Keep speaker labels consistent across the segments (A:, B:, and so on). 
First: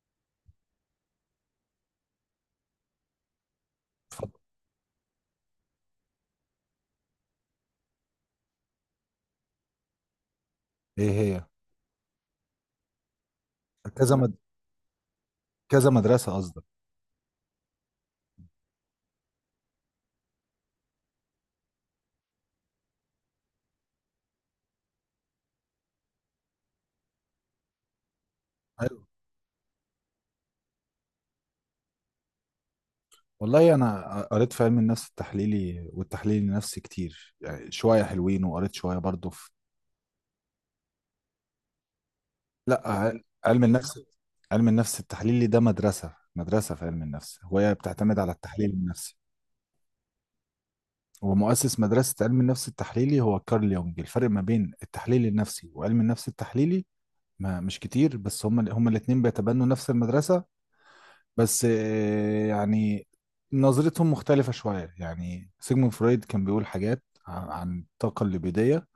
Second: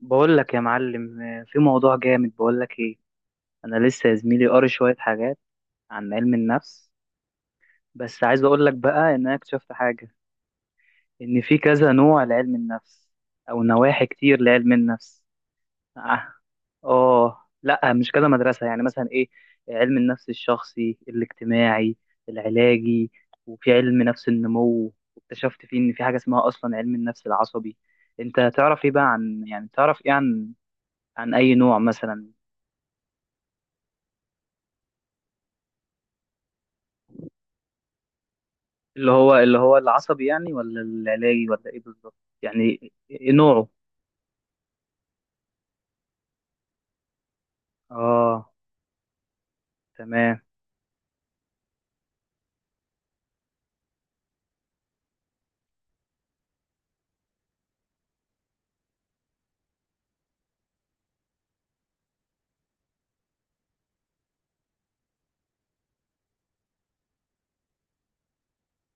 A: بقول لك يا معلم، في موضوع جامد. بقول لك ايه، انا لسه يا زميلي قاري شويه حاجات عن علم النفس، بس عايز اقول لك بقى ان انا اكتشفت حاجه،
B: ايه
A: ان
B: هي؟
A: في كذا نوع لعلم النفس او نواحي
B: كذا مد...
A: كتير لعلم النفس.
B: كذا
A: اه.
B: مدرسة قصدك؟
A: لا مش كذا مدرسه، يعني مثلا ايه، علم النفس الشخصي، الاجتماعي، العلاجي، وفي علم نفس النمو، واكتشفت فيه ان في حاجه اسمها اصلا علم النفس العصبي. انت تعرف ايه بقى
B: ايوه،
A: عن، يعني تعرف ايه عن، عن اي نوع مثلا؟
B: والله انا قريت في علم النفس التحليلي والتحليل النفسي كتير، يعني شوية حلوين، وقريت شوية
A: اللي
B: برضو
A: هو
B: في
A: اللي هو العصبي يعني، ولا العلاجي، ولا ايه بالظبط؟
B: لا
A: يعني
B: ع-
A: إيه
B: علم
A: نوعه؟
B: النفس علم النفس التحليلي ده مدرسة في علم النفس، وهي بتعتمد على
A: اه،
B: التحليل النفسي.
A: تمام.
B: ومؤسس مدرسة علم النفس التحليلي هو كارل يونج. الفرق ما بين التحليل النفسي وعلم النفس التحليلي ما مش كتير، بس هما الاتنين بيتبنوا نفس المدرسة، بس يعني نظرتهم مختلفة شوية. يعني سيجموند فرويد كان بيقول حاجات عن الطاقة الليبيدية،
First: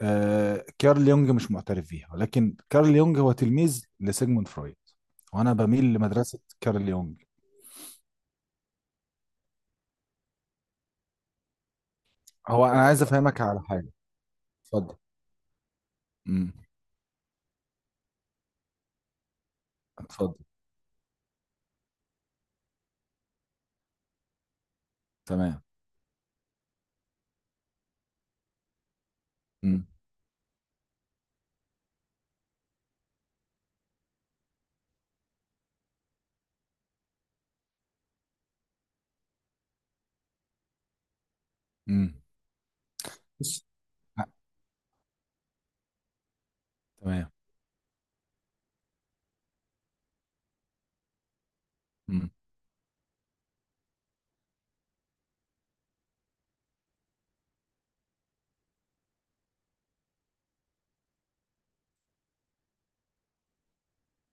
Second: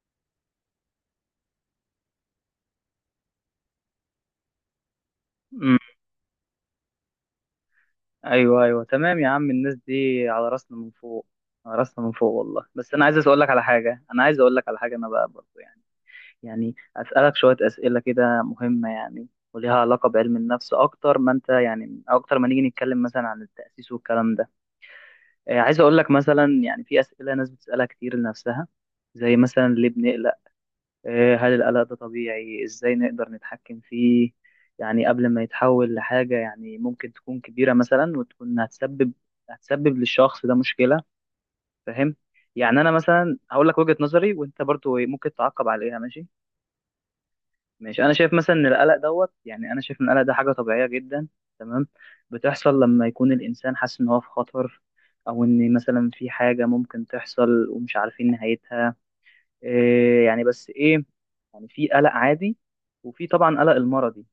B: كارل يونج مش معترف بيها، ولكن كارل يونج هو تلميذ لسيجموند فرويد، وأنا
A: مم.
B: بميل لمدرسة كارل يونج.
A: ايوه ايوه، تمام يا عم. الناس دي على راسنا من فوق، على راسنا من فوق والله.
B: هو أنا
A: بس
B: عايز
A: انا عايز
B: أفهمك
A: اسالك
B: على
A: على
B: حاجة.
A: حاجه، انا عايز اقول لك على
B: اتفضل.
A: حاجه انا بقى برضه، يعني
B: امم
A: يعني اسالك شويه اسئله كده مهمه، يعني وليها علاقه
B: اتفضل.
A: بعلم النفس اكتر ما انت، يعني اكتر ما نيجي نتكلم مثلا عن التاسيس والكلام ده.
B: تمام.
A: عايز اقول لك مثلا، يعني في اسئله ناس بتسالها كتير لنفسها، زي مثلا
B: امم
A: ليه بنقلق؟ هل القلق ده طبيعي؟ ازاي نقدر نتحكم فيه يعني قبل ما يتحول لحاجة يعني ممكن تكون كبيرة مثلا، وتكون هتسبب للشخص ده مشكلة؟
B: امم
A: فاهم؟ يعني انا مثلا
B: بص.
A: هقول لك وجهة
B: لا،
A: نظري، وانت برضو إيه، ممكن تعقب عليها، ماشي؟
B: تمام.
A: ماشي. انا شايف مثلا ان القلق يعني انا شايف ان القلق ده حاجة طبيعية جدا، تمام،
B: امم
A: بتحصل لما يكون الانسان حاسس ان هو في خطر، او ان مثلا في حاجة ممكن تحصل ومش عارفين نهايتها، إيه يعني. بس ايه؟ يعني في قلق عادي، وفي طبعا قلق المرضي.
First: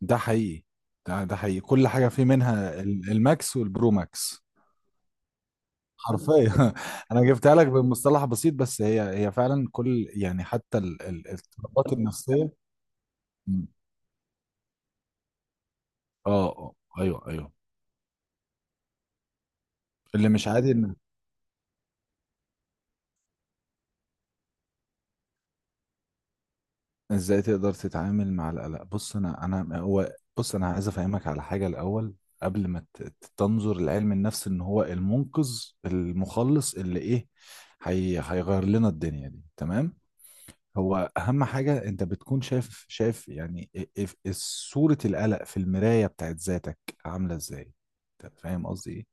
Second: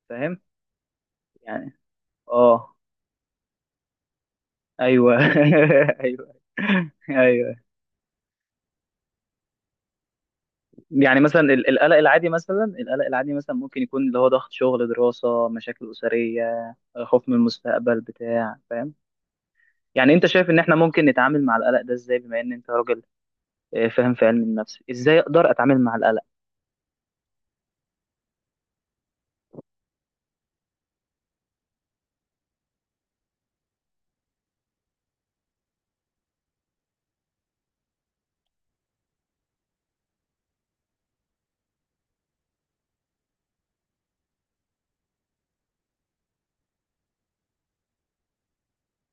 B: ده
A: فاهم
B: حقيقي. ده حقيقي.
A: يعني.
B: كل حاجة فيه
A: اه،
B: منها الماكس والبرو ماكس.
A: ايوه ايوه،
B: حرفيا انا جبتها
A: ايوه.
B: لك بمصطلح بسيط، بس هي فعلا كل يعني حتى
A: يعني مثلا
B: الاضطرابات
A: القلق العادي
B: النفسيه.
A: مثلا، القلق العادي مثلا
B: مم.
A: ممكن يكون اللي هو ضغط شغل، دراسة، مشاكل
B: اه، اه،
A: أسرية،
B: ايوه،
A: خوف من
B: ايوه.
A: المستقبل بتاع، فاهم يعني؟ انت
B: اللي مش
A: شايف ان
B: عادي
A: احنا
B: ان
A: ممكن نتعامل مع القلق ده ازاي، بما ان انت راجل فاهم في علم النفس؟ ازاي اقدر اتعامل مع القلق؟
B: ازاي تقدر تتعامل مع القلق. بص، انا هو، بص، انا عايز افهمك على حاجه الاول، قبل ما تنظر لعلم النفس ان هو المنقذ المخلص اللي ايه، هي هيغير لنا الدنيا دي. تمام. هو اهم حاجه انت بتكون شايف يعني إيه- صوره القلق في المرايه بتاعت ذاتك عامله ازاي. انت فاهم قصدي ايه؟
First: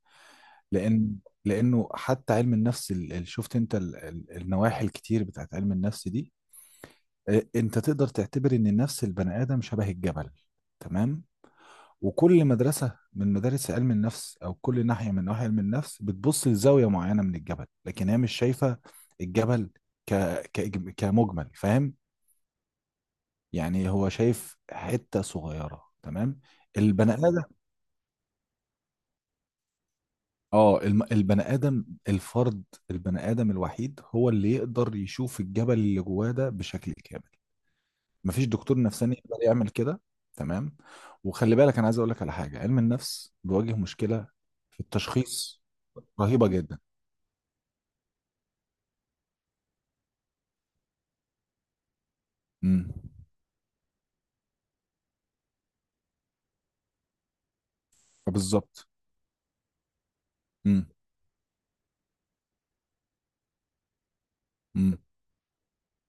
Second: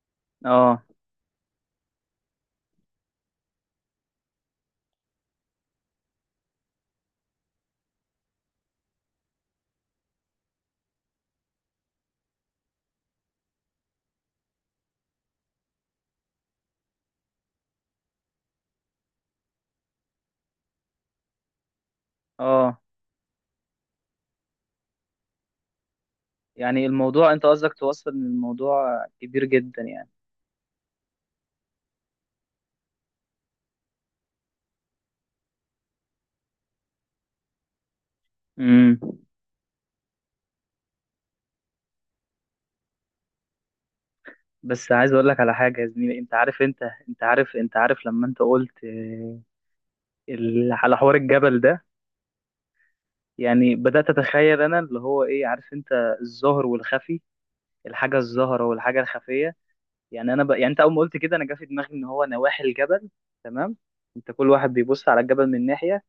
A: اه،
B: لان، لانه حتى علم النفس اللي شفت انت النواحي الكتير بتاعت علم النفس دي، انت تقدر تعتبر ان النفس البني ادم شبه الجبل. تمام. وكل مدرسه من مدارس علم النفس، او كل ناحيه من نواحي علم النفس، بتبص لزاويه معينه من الجبل لكن هي مش شايفه الجبل ك... ك... كمجمل. فاهم؟
A: اه.
B: يعني هو شايف حتة صغيرة. تمام.
A: يعني
B: البني
A: الموضوع،
B: تمام
A: انت
B: آدم.
A: قصدك توصل ان الموضوع كبير جدا.
B: اه، البني آدم الفرد، البني آدم الوحيد هو اللي يقدر يشوف الجبل اللي جواه ده بشكل كامل. مفيش دكتور
A: يعني
B: نفساني يقدر يعمل كده. تمام. وخلي بالك، أنا عايز أقول لك على حاجة. علم النفس بيواجه مشكلة في
A: بس عايز اقول لك على
B: التشخيص
A: حاجه يا زميلي، انت
B: رهيبة
A: عارف
B: جدا.
A: انت، انت عارف، انت عارف لما انت قلت على حوار الجبل ده،
B: امم
A: يعني بدات اتخيل انا اللي هو ايه، عارف انت، الظاهر والخفي، الحاجه الظاهره
B: فبالظبط.
A: والحاجه الخفيه. يعني انا يعني انت
B: امم
A: اول ما قلت كده انا جه في دماغي ان هو نواحي الجبل، تمام؟ انت كل واحد بيبص على الجبل من ناحيه،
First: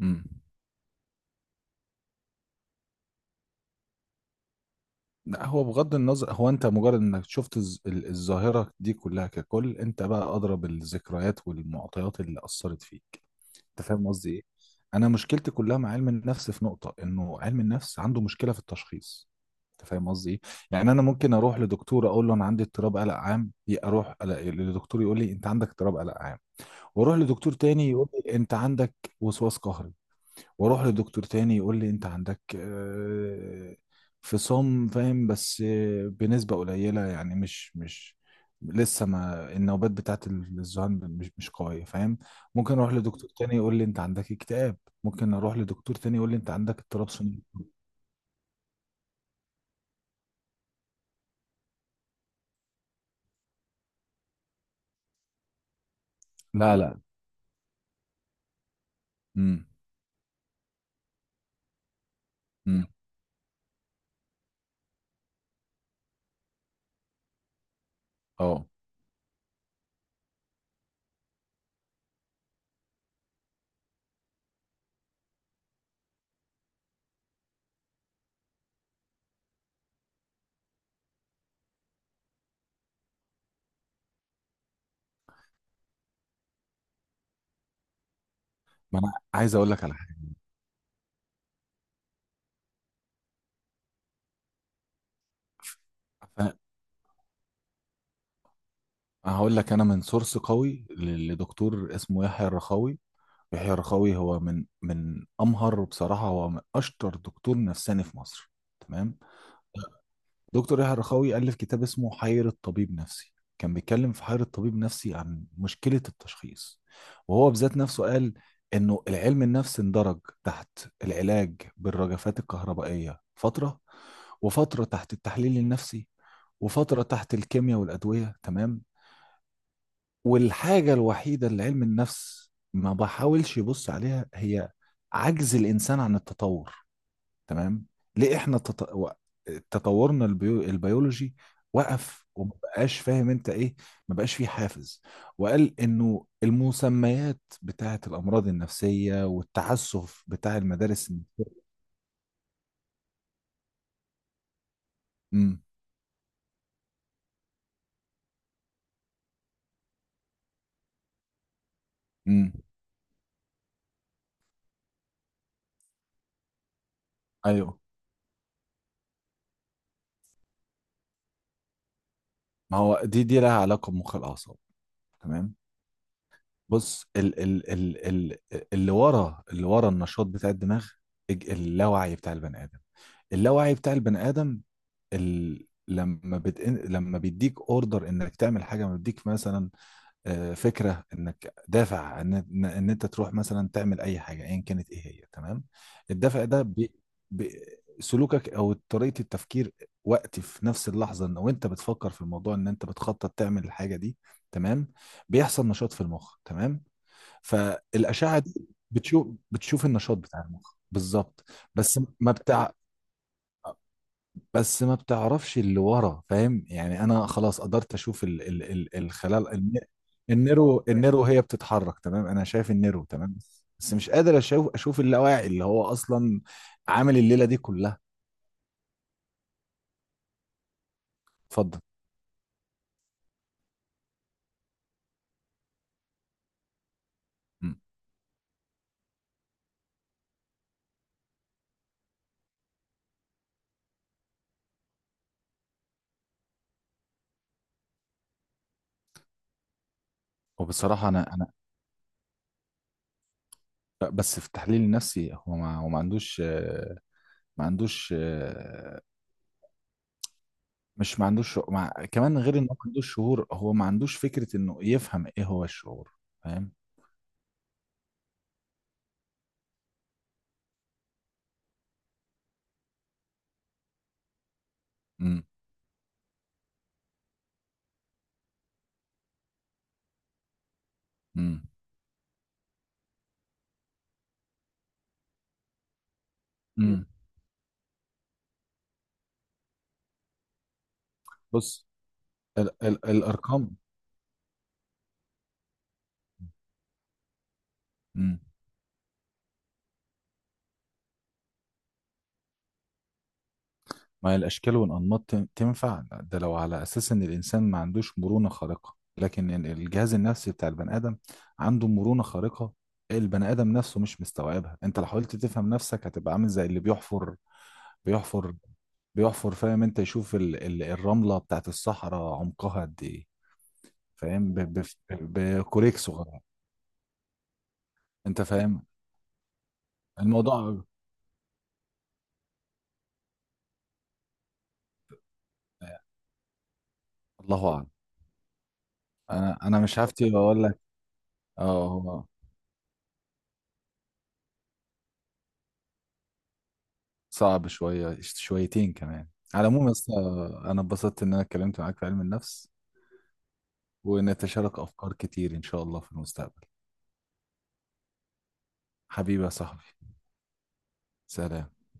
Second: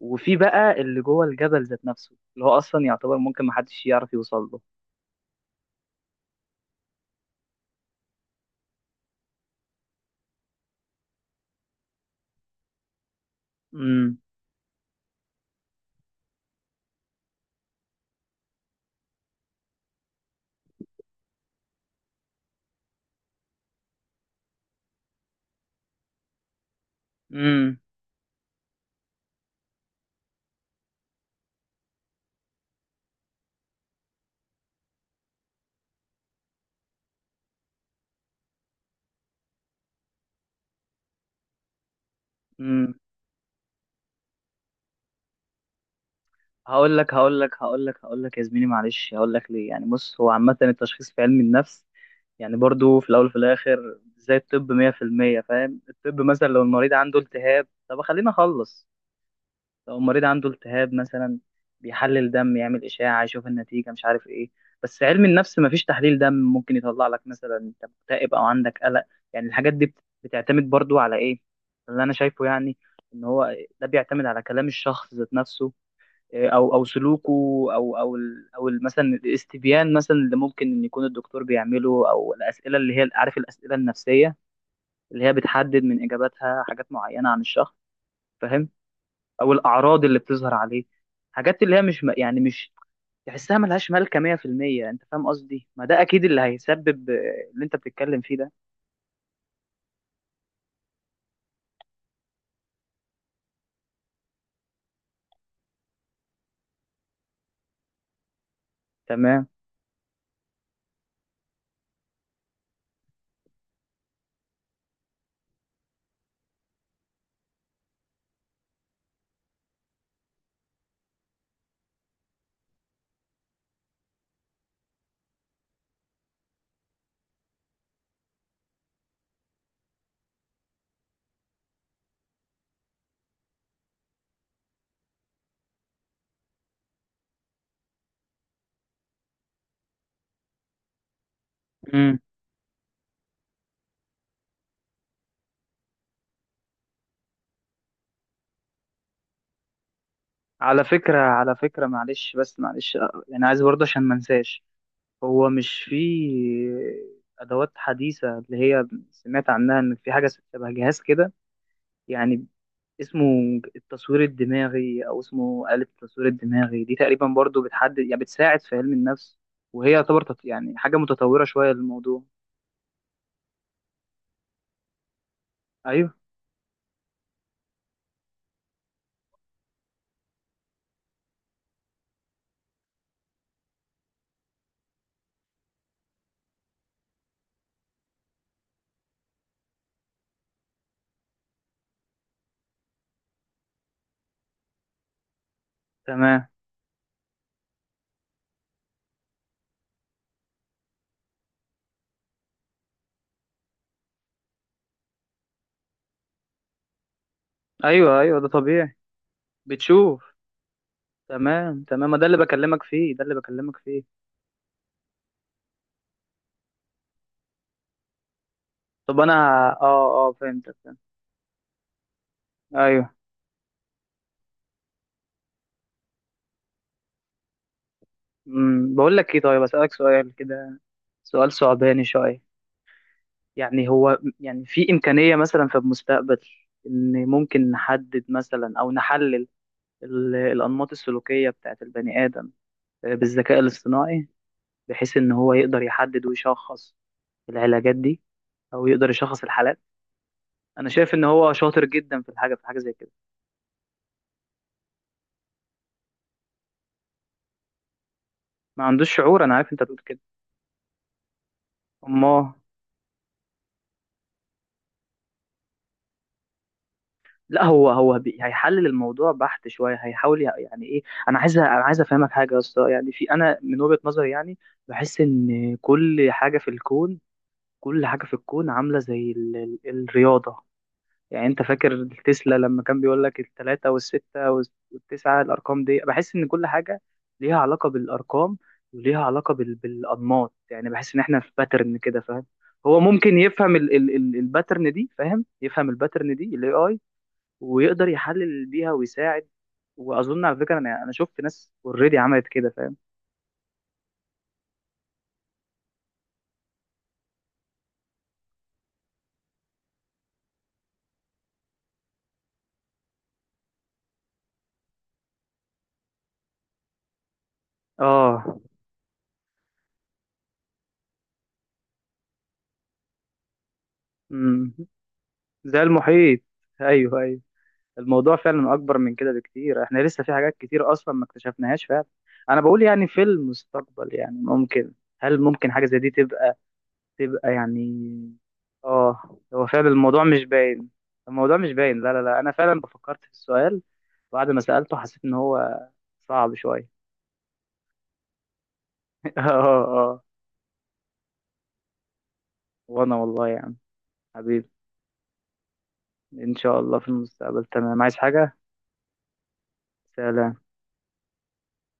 B: امم
A: بقى اللي جوه الجبل، ذات نفسه، اللي هو اصلا يعتبر ممكن محدش يعرف يوصل له.
B: لا، هو بغض النظر، هو انت مجرد انك شفت الظاهرة دي كلها ككل، انت بقى ادرى بالذكريات والمعطيات اللي اثرت فيك. انت فاهم
A: امم،
B: قصدي ايه؟ انا مشكلتي كلها مع علم النفس في نقطة انه علم النفس عنده مشكلة في التشخيص. انت فاهم قصدي ايه؟ يعني انا ممكن اروح لدكتور اقول له انا عندي اضطراب قلق عام، اروح لدكتور يقول لي انت عندك اضطراب قلق عام، واروح لدكتور
A: امم.
B: تاني يقول لي انت عندك وسواس قهري، واروح لدكتور تاني يقول لي انت عندك فصام. فاهم؟ بس بنسبة قليلة، يعني مش لسه ما النوبات بتاعت الذهان مش قوية. فاهم؟ ممكن اروح
A: امم.
B: لدكتور تاني يقول لي انت عندك اكتئاب، ممكن اروح لدكتور تاني يقول لي انت عندك
A: هقول
B: اضطراب
A: لك هقول
B: ثنائي.
A: لك هقول لك هقول لك يا زميلي، معلش، هقول لك ليه. يعني بص، هو عامة التشخيص في علم النفس يعني برضو في الأول وفي الآخر زي الطب 100%، فاهم؟ الطب مثلا لو
B: لا،
A: المريض
B: لا.
A: عنده التهاب، طب خلينا أخلص،
B: امم
A: لو المريض عنده التهاب مثلا بيحلل دم، يعمل
B: امم
A: إشاعة، يشوف النتيجة، مش عارف إيه. بس علم النفس مفيش تحليل دم ممكن يطلع لك مثلا أنت مكتئب أو
B: اه.
A: عندك قلق. يعني الحاجات دي بتعتمد برضو على إيه؟ اللي أنا شايفه يعني، إن هو ده بيعتمد على كلام الشخص ذات نفسه، او او سلوكه، او او مثلا الاستبيان مثلا اللي ممكن ان يكون الدكتور بيعمله، او الاسئله اللي هي، عارف، الاسئله النفسيه، اللي هي بتحدد من اجاباتها حاجات معينه عن الشخص، فاهم؟
B: ما انا
A: او
B: عايز اقول لك على
A: الاعراض
B: حاجة.
A: اللي بتظهر عليه. حاجات اللي هي مش م- يعني مش تحسها، ملهاش مالكه 100%، انت فاهم قصدي؟ ما ده اكيد اللي
B: ف-
A: هيسبب اللي انت بتتكلم فيه ده.
B: هقول لك انا من سورس قوي لدكتور اسمه يحيى الرخاوي. يحيى الرخاوي هو من امهر، بصراحه هو من اشطر دكتور نفساني في مصر. تمام.
A: تمام.
B: دكتور يحيى الرخاوي الف كتاب اسمه حيرة طبيب نفسي. كان بيتكلم في حيرة طبيب نفسي عن مشكله التشخيص، وهو بذات نفسه قال انه العلم النفس اندرج تحت العلاج بالرجفات الكهربائيه فتره، وفتره تحت التحليل النفسي، وفتره تحت الكيمياء والادويه. تمام. والحاجة الوحيدة اللي علم النفس ما بحاولش يبص عليها هي عجز الإنسان عن التطور. تمام. ليه إحنا تطورنا البيولوجي
A: امم،
B: وقف وما بقاش فاهم انت ايه، ما بقاش فيه حافز. وقال انه المسميات بتاعة الامراض النفسية والتعسف بتاع
A: على
B: المدارس
A: فكره، على
B: النفسية.
A: فكره، معلش بس، معلش، يعني عايز برضه عشان ما انساش، هو
B: امم
A: مش فيه أدوات حديثة، اللي هي سمعت عنها إن في حاجة شبه جهاز كده، يعني
B: امم
A: اسمه التصوير الدماغي، أو اسمه آلة التصوير الدماغي دي، تقريبا برضو
B: ايوه.
A: بتحدد، يعني بتساعد في علم النفس، وهي يعتبر يعني حاجة متطورة شوية للموضوع؟
B: ما هو دي لها علاقة بمخ الاعصاب. تمام.
A: أيوه،
B: بص، ال ال ال ال اللي ورا النشاط بتاع الدماغ، اللاوعي بتاع البني ادم، اللاوعي بتاع البني ادم لما بيديك اوردر انك تعمل حاجه، لما بيديك مثلا فكره انك دافع ان ان إن انت تروح مثلا تعمل اي حاجه ايا كانت ايه هي. تمام. الدافع
A: تمام.
B: ده بي... سلوكك او طريقه التفكير وقت، في نفس اللحظه ان وانت بتفكر في الموضوع ان انت بتخطط تعمل الحاجه دي. تمام. بيحصل نشاط في المخ. تمام.
A: أيوه
B: فالأشعة
A: أيوه، ده
B: دي
A: طبيعي.
B: بتشوف النشاط
A: بتشوف،
B: بتاع المخ بالظبط.
A: تمام
B: بس
A: تمام. ما ده
B: ما
A: اللي
B: بتاع
A: بكلمك فيه، ده اللي بكلمك فيه.
B: بس ما بتعرفش اللي ورا. فاهم؟ يعني انا خلاص قدرت اشوف ال ال ال
A: طب أنا،
B: الخلال
A: آه آه، فهمتك
B: النيرو
A: فهمت.
B: النيرو هي بتتحرك. تمام. انا شايف النيرو.
A: أيوه.
B: تمام. بس مش قادر اشوف اللاواعي اللي هو اصلا عامل الليله دي كلها.
A: أمم، بقول لك إيه، طيب أسألك سؤال كده، سؤال
B: اتفضل.
A: صعباني شوية. يعني هو، يعني في إمكانية مثلا في المستقبل، إن ممكن
B: مم.
A: نحدد مثلا أو نحلل الأنماط السلوكية بتاعت البني آدم بالذكاء الاصطناعي، بحيث إن هو يقدر يحدد ويشخص العلاجات دي، أو يقدر يشخص الحالات؟ أنا
B: وبصراحه
A: شايف
B: انا
A: إن
B: انا
A: هو شاطر جدا في الحاجة، في حاجة زي كده.
B: بس في التحليل النفسي، هو ما هو ما عندوش آه، ما عندوش.
A: ما عندوش شعور، أنا عارف أنت بتقول كده.
B: مش ما عندوش شعور. كمان،
A: أمال؟
B: غير انه ما عندوش شعور، هو ما عندوش فكرة انه يفهم ايه هو الشعور. فاهم؟
A: لا، هو هو هيحلل الموضوع بحت شويه، هيحاول يعني ايه، انا عايز افهمك حاجه يا اسطى، يعني في، انا من وجهه نظري يعني بحس
B: امم
A: ان كل حاجه في الكون، كل حاجه في الكون عامله زي ال الرياضه، يعني انت
B: امم
A: فاكر تسلا لما كان بيقول لك الثلاثه والسته والتسعه؟ الارقام دي بحس ان كل حاجه
B: امم
A: ليها علاقه بالارقام، وليها علاقه بالانماط. يعني بحس ان احنا في
B: بص.
A: باترن كده، فاهم؟ هو ممكن
B: الارقام.
A: يفهم الباترن دي، فاهم؟ يفهم الباترن دي الاي، ويقدر
B: امم
A: يحلل بيها ويساعد. واظن على فكره، انا انا شفت ناس اوريدي عملت كده، فاهم؟
B: ما هي الاشكال والانماط تنفع ده لو على اساس ان الانسان ما عندوش مرونة خارقة، لكن الجهاز النفسي بتاع البني ادم عنده مرونة خارقة. البني ادم نفسه مش مستوعبها. انت لو حاولت تفهم نفسك هتبقى عامل زي اللي بيحفر،
A: اه.
B: بيحفر بيحفر. فاهم انت؟ يشوف الرملة بتاعت الصحراء عمقها قد ايه. فاهم؟
A: امم. زي
B: بكوريك
A: المحيط.
B: صغيره.
A: ايوه ايوه، الموضوع
B: انت
A: فعلا
B: فاهم
A: اكبر من كده بكتير، احنا لسه في حاجات
B: الموضوع؟
A: كتير اصلا ما اكتشفناهاش فعلا. انا بقول يعني في المستقبل يعني ممكن، هل ممكن حاجه زي دي تبقى، تبقى
B: الله اعلم.
A: يعني؟ اه،
B: انا
A: هو
B: انا
A: فعلا
B: مش
A: الموضوع
B: هفتي
A: مش
B: واقول لك.
A: باين، الموضوع مش
B: اه،
A: باين. لا لا
B: هو
A: لا، انا فعلا فكرت في السؤال، بعد ما سألته حسيت ان هو صعب شويه.
B: صعب شويه، شويتين كمان.
A: اه،
B: على العموم يا اسطى،
A: اه.
B: انا اتبسطت ان انا اتكلمت معاك في علم النفس،
A: وانا والله يا عم، حبيبي،
B: ونتشارك افكار كتير ان شاء الله في
A: ان
B: المستقبل.
A: شاء الله في المستقبل، تمام. عايز حاجة؟
B: حبيبي يا صاحبي.
A: سلام.
B: سلام.